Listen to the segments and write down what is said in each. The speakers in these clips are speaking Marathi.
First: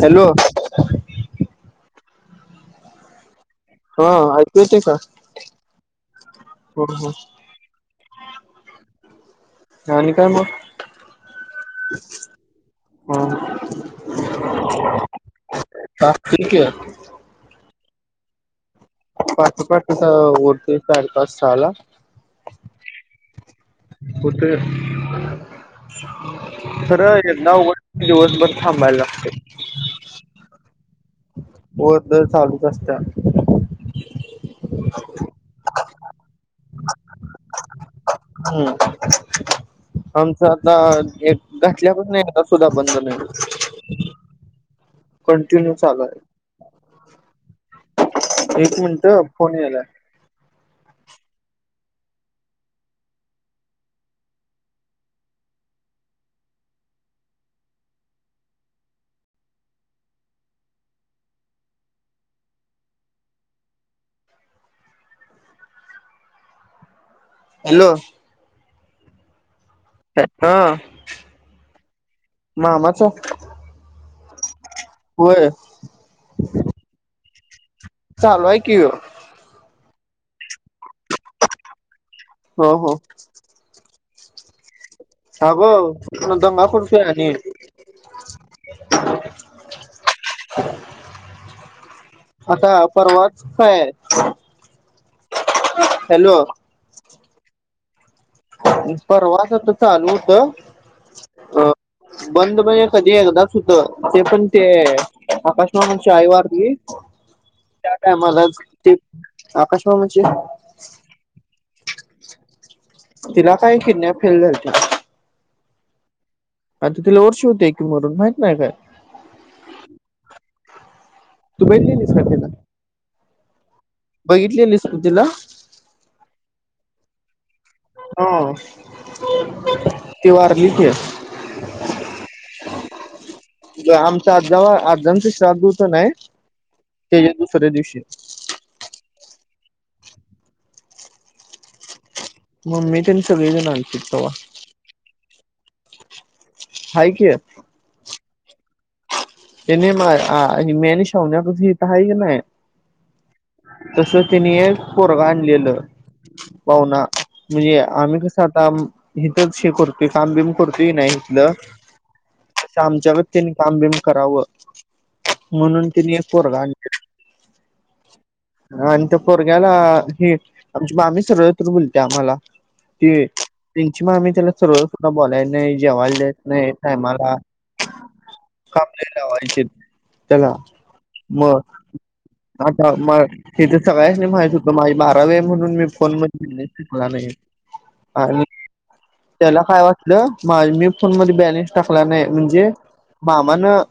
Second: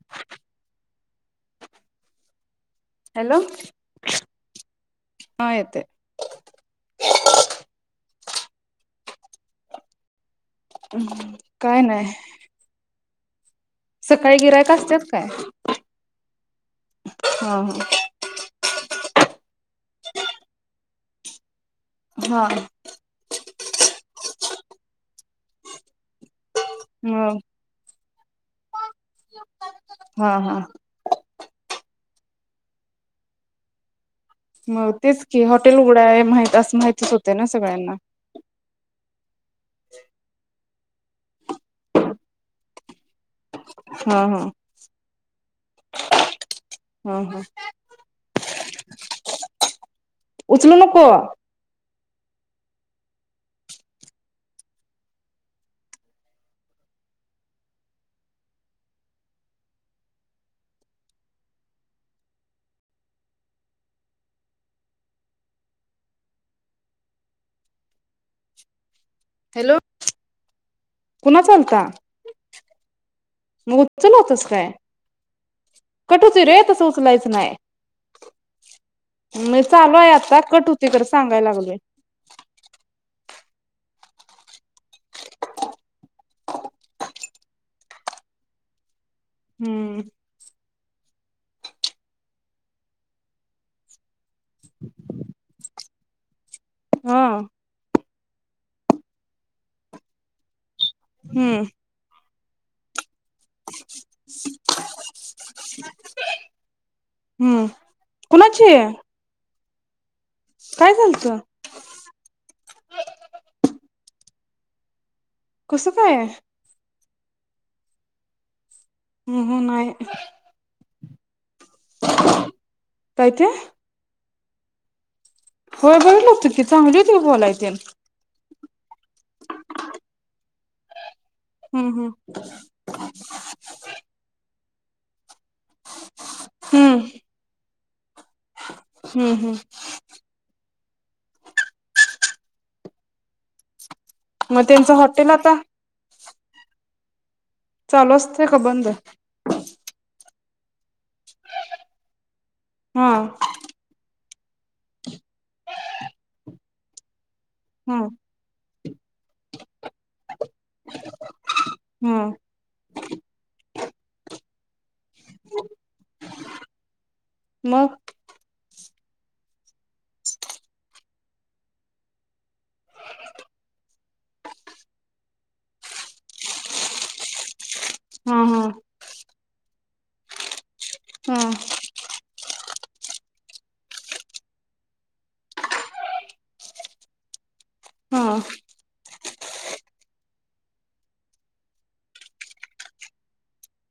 हॅलो! हॅलो? हा ऐकू येतंय का? हा येते [inaudible] काय आणि काय मग? काय नाय. हो. सकाळी गिरायक असत्यात काय? ठीक आहे पाटं पाटचं आवरतोय साडेपाच सहाला हा होते [inaudible] सरळ मग ऐकायचं [inaudible] दिवस बर [inaudible] हा हा वर दर चालूच असत [inaudible] मग तेच की हॉटेल उघडाय माहित असं माहितीच होतय ना सगळ्यांना आमचं एक घातल्या पासणं एकदा सुधा बंद नइ हा हा. कंटिन्यू चालूय. हा हा एक मिनटं फोन यालाय. उचलू नको. हॅलो? हॅलो हा पुन्हा चालता मामाचा चल होतास काय? होय कट होतोय रे तसं उचलायचं नाय चालूय कि यो. चालूय आता कट होत ते तर सांगायला लागलेय. हो [unintelligible] [inaudible] हम्म आता परवाच काय आहे? [inaudible] हॅलो हा परवाच चालू होतं. हम्म बंद म्हणजे कधी? ते एकदाच होत ते पण ते आकाश मामांची आई वारली हम्म त्या टायमालाच कुणाची ते आकाश मामांची काय झालतं? [unintelligible] तिला काय किडन्या फेल झालत्या. कसं काय? तिला वर्ष होते की मरून माहित नाही काय? ह ह नाही. तू बघितलेलीस काय तिला? काय ते बघितलेलीस तू तिला? होय बघितलं होतं [unintelligible] हा ती वारली की हम्म हम्म जेव्हा आमचा आज्जा [unintelligible] त्या दिवशीचानाही हम्म त्याच्या दुसऱ्या दिवशी हम्म हम्म मम्मी ते सगळेजण आले. मग त्यांचं हॉटेल आता? आहे की. चालू असते का बंद? [unintelligible] पाहुण्या पाशी इथं हाय का नाही हा तसं त्यांनी एक पोरगं आणलेलं पाहुणा म्हणजे हा आम्ही कसं आता इथेच हे करतोय काम बीम करतोय का नाही इथलं? हा तसा आमच्याकडे त्यांनी काम बीम करावं म्हणून तिने एक पोरगं आणलं. मग आणि त्या पोरग्याला ह आमची मामी सरळत बोलते आम्हाला ती त्यांची मामी त्याला सरळ सुध बोलाय नाही जेवायला देत नाही टायमाला. हा हा काम लय लावायचे त्याला हा मग आता मग हे तर सगळ्यासनी माहित होत माझी बारावी म्हणून मी फोन मध्ये बॅलेन्स टाकला नाही हा आणि त्याला काय वाटलं मी फोन मध्ये बॅलेन्स टाकला नाही म्हणजे? मामानं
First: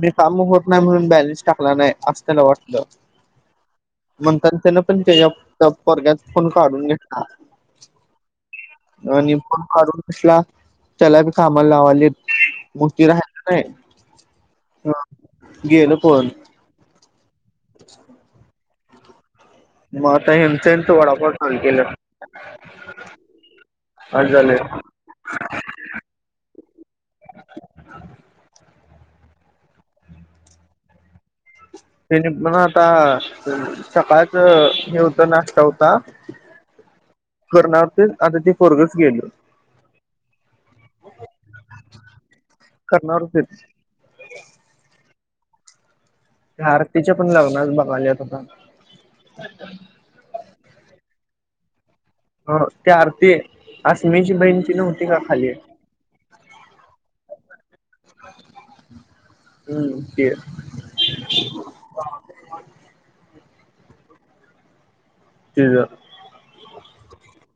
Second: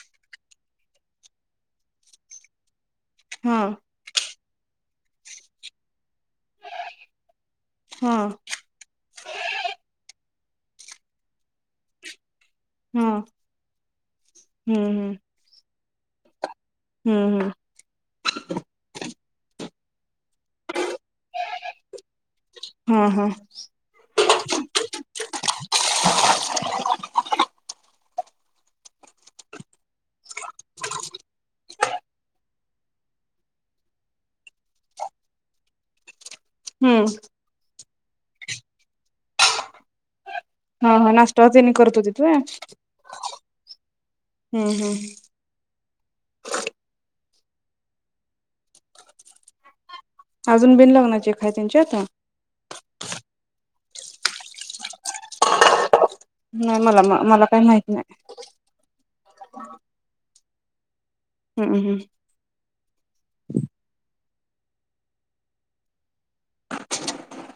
मी काम होत नाही म्हणून बॅलेन्स टाकला नाही असं त्याला वाटलं हा म्हणतान त्याने पण त्याच्या पोरग्याचा फोन काढून घेतला हा आणि फोन काढून घेतला त्याला बी कामाला लावलीत मग ती हा नाही हम्म ह हम्म गेल पळून हम्म [inaudible] मग आता ह्यांचा ह्यांचा वडापाव चालू केल्यात हा हा असं झालंय तेने पण आता सकाळच हे होत नाश्ता होता हम्म करणार होतीत आता ते पोरगच गेल हा हा नाश्तावर त्यांनी करत होतीत होय? [inaudible] हम्म हम्म आरतीच्या पण लग्नाच बघाल्यात आता अजून बिन लग्नाची एक हाय त्यांच्यात हो ती आरती अस्मिची बहीण ती नव्हती का खाली नाही मला म मला काय माहिती हम्म ते हम्म हम्म [inaudible] तिजा [unintelligible]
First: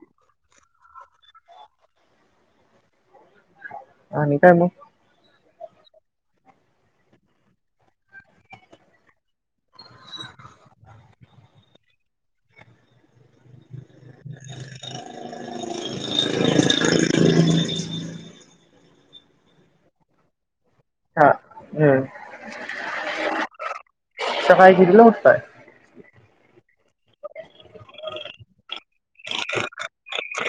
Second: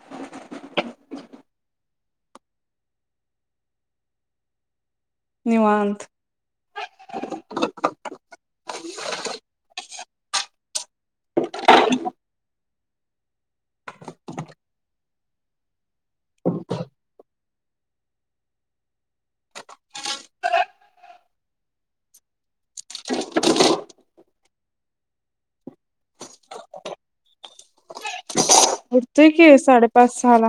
आणि काय मग निवांत [unintelligible] [unintelligible] [unintelligible] हा हम्म, सफायगिरीला होताय. उठतोय की साडे पाच सहाला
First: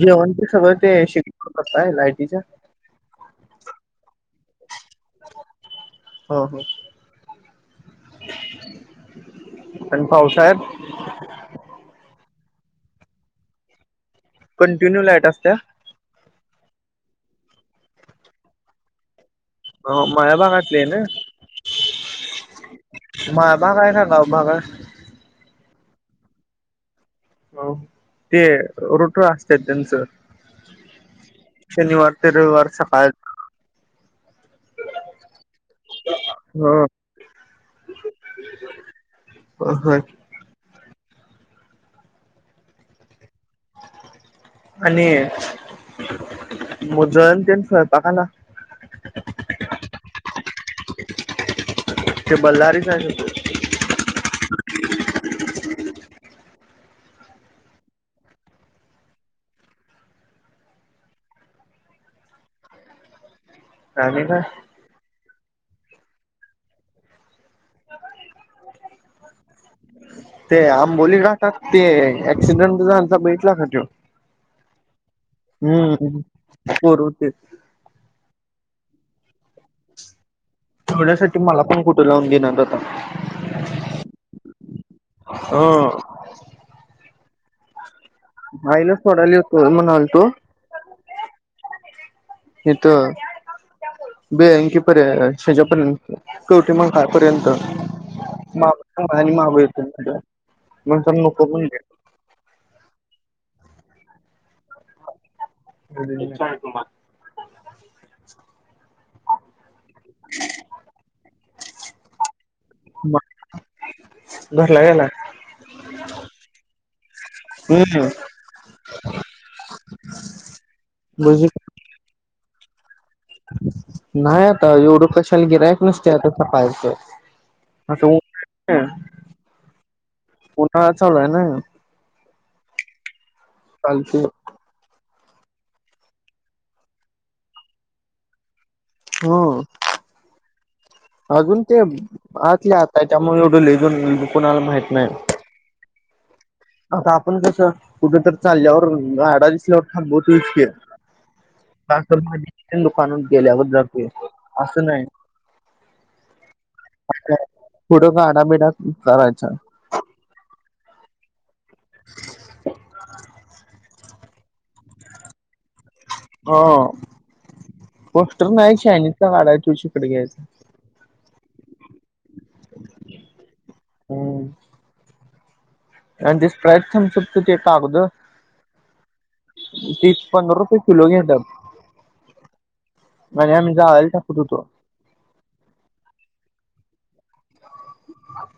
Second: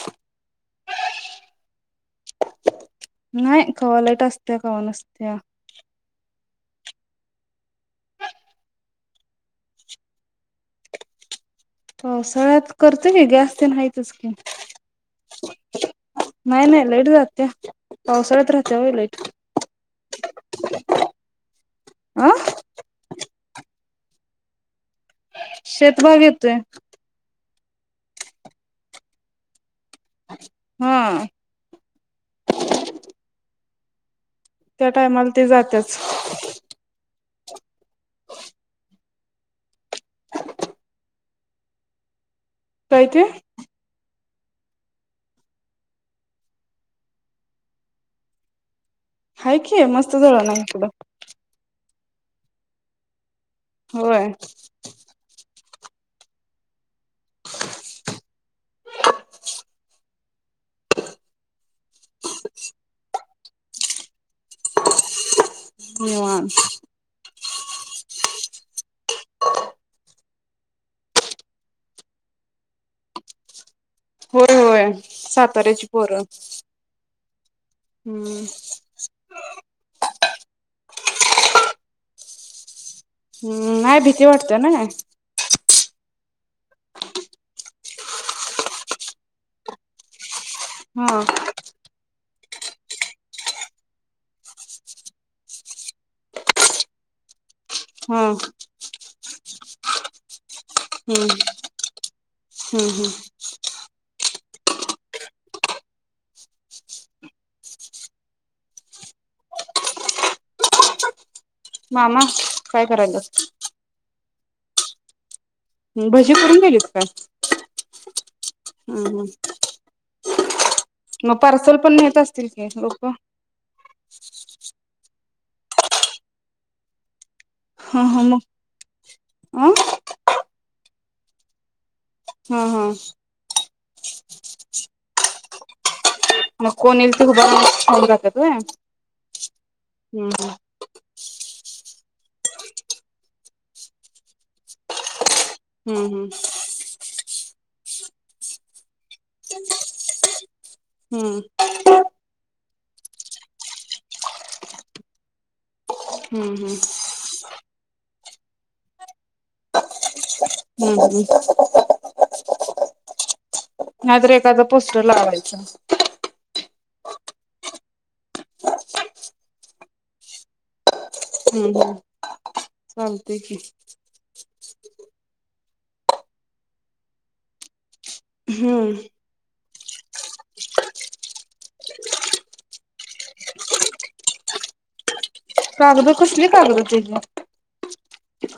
जेवण ते सगळं ते शिकवता काय लायटीच्या? नाही कवा लईट असते कवा नसत्या हो हो आणि भाऊ? हो सगळ्यात करतं की गॅस तेन हाईत कंटिन्यू लाईट असत्या? नाही नाही लाईट जात्या पावसाळ्यात राहत्या व्हय लाईट हो मायाभागातले हाय ना? अ मा बा गाय ना गाव भागल शेतभाग येतोय हो ते रोटर असत्यात त्यांचं हा शनिवार ते रविवार सकाळ त्या टायमाला ते जात्याच [unintelligible] अ ह काय ते? आणि जळण ते स्वयंपाकाला हाय कि मस्त जळण हाय इकड ते बल्हारीच आहे [inaudible] होय [inaudible] सानिका निवांत ते आंबोली घाटात ते ऍक्सिडेंट झालता बघितला काय तो? होय होय साताऱ्याची पोरं हम्म पोरं होती हम्म [unintelligible] थोड्यासाठी मला पण कुठे लावून देईनात आाता हम्म नाही भीती वाटतेय नाय ह आईला सोडायला येतो म्हनालतो हा [inaudible] इथं बेळंकीपर्यंत ह्याच्यापर्यंत कवठेमहांकाळ पर्यंत हम्म [unintelligible] महाबळेश्वर म्हणतान नको म्हणले हम्म हम्म हेच हाय तुम्हाला मामा काय करायल्यात? घरला गेलाय म् भजी करून गेलीत काय? हम्म हम् हम् मग म्हणजे पार्सल पण नेत असती् असतील की लोक नाही आता येवढं कशाला गिरायक नसतंय आता सकाळचं हां आता हां मग् ऊन अं [inaudible] उन्हाळा चालू हाय नाय ना हा हा कालची मग कोण येईल ते हुभारुन खाऊन जात्यात व्हय हो हम्म आजून ते आतल्या आत हाय त्यामुळे एवढे लय् ह [unintelligible] कुणाला माहित नाहीत हम्म हम्म आता आपण कसं कुठं तरी चालल्यावर गाडा दिसल्यावर थांबवतोयच की हम्म साखर पाणी दुकानात गेल्यावर जातेय जे असं नाही हम्म हम्म [unintelligible] पुुढं गाडा भेट् त्यात करायचा हुम्म् हुम्म् [unintelligible] नाही तर एखादा पोस्टर लावायचा हां पोस्टर नाही चायनीजचा काढाय तोच इकडे घ्यायचा हम्म हम् [inaudible] चालतंय की हम्म आणि ते स्प्राईट थमसप ते कागद हुम्म तीस पंधरा रुपये किलो घेत्यात आम्ही जाळे टाकत होतो कागद कसली कागद त्याच्यात?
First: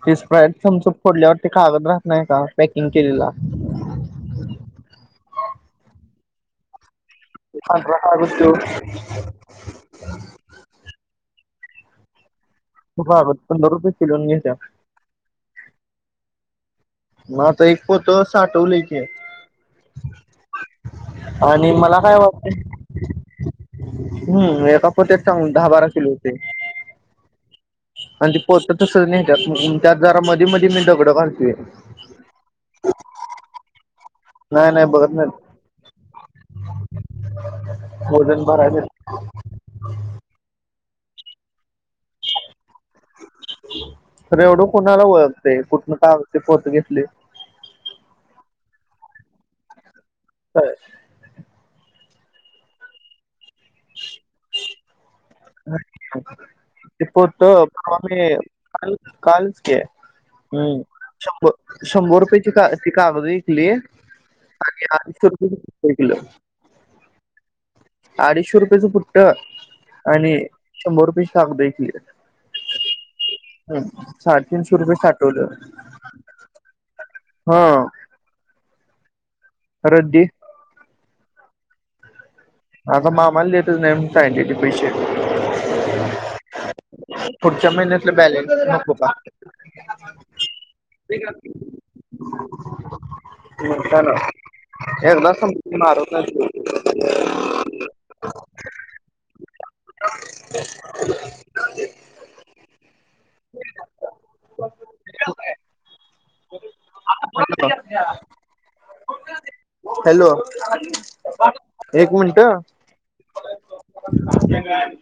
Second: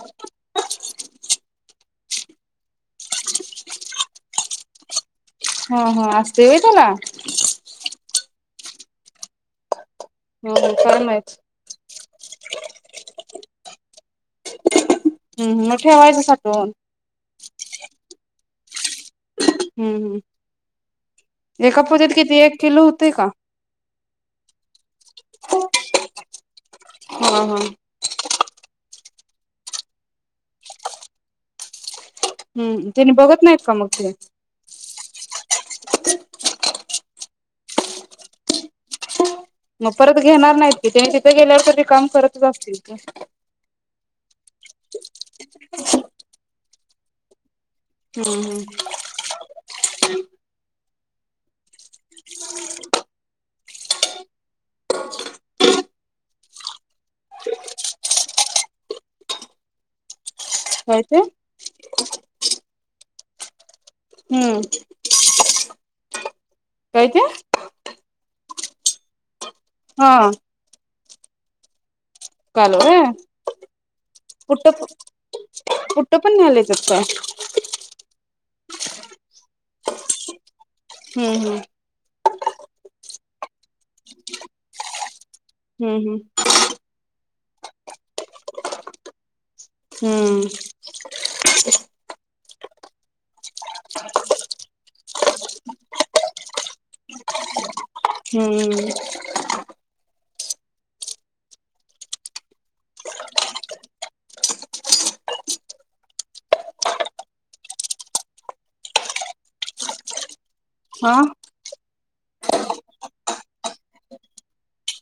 ती स्प्राईट थम्स अप फोडल्यावरती कागद राहत नाही का पॅकिंग केलेला? ह ह असतय होय त्याला [unintelligible] हो हो काय माहित हो बाबा पंधरा रुपये किलोनी घेत्यात हम्म हम्म म ठेवायचं साठवून मग आता एक पोत साठवलय की हम्म हम्म आणि एका मला पोत्यात काय किती? एक वाटतंय किलो होतय का? [unintelligible] एक सांगून दहा बारा किलो होतय [inaudible] हा हा आणि ते पोत तसंच नेत्यात त्यात जरा मधी -मधी मी दगड घालतोय हम्म तेनी बघत नाहीत का मग ते नाय नाय बघत नाहीत ठेवलेलं भरायच मग परत घेणार नाहीत तिथे तिथे गेल्यावर कधी काम करत असतोय तरी एवढं कुणाला ओळखतय कुठंन [unintelligible] पोत घेतलाय ते [inaudible] [unintelligible] [inaudible] ते पोत कवा मी काल काल की आहे हम्म काय ते शंभर -शंभर रुपयेची का कागदही हम्म [unintelligible] आनी हा काय ते आडीश रुपये [unintelligible] हा आणि शंभर रुपये चालतंय की काल होय? कुट साडेतीनशे प रुपये साठवलं कुठं पण न्हायला येतात काय? हा रद्दी हम्म हम्म आता मामाला देतच नाही म्हणून सांगितलय की पैशे हम्म हम्म पुढच्या महिन्यातलं बॅलेन्स नको का हम्म म्हणताना एकदाच फक्त नाराज झालती [unintelligible] हम्म [unintelligible] हॅलो हा [unintelligible] एक मिनटं हं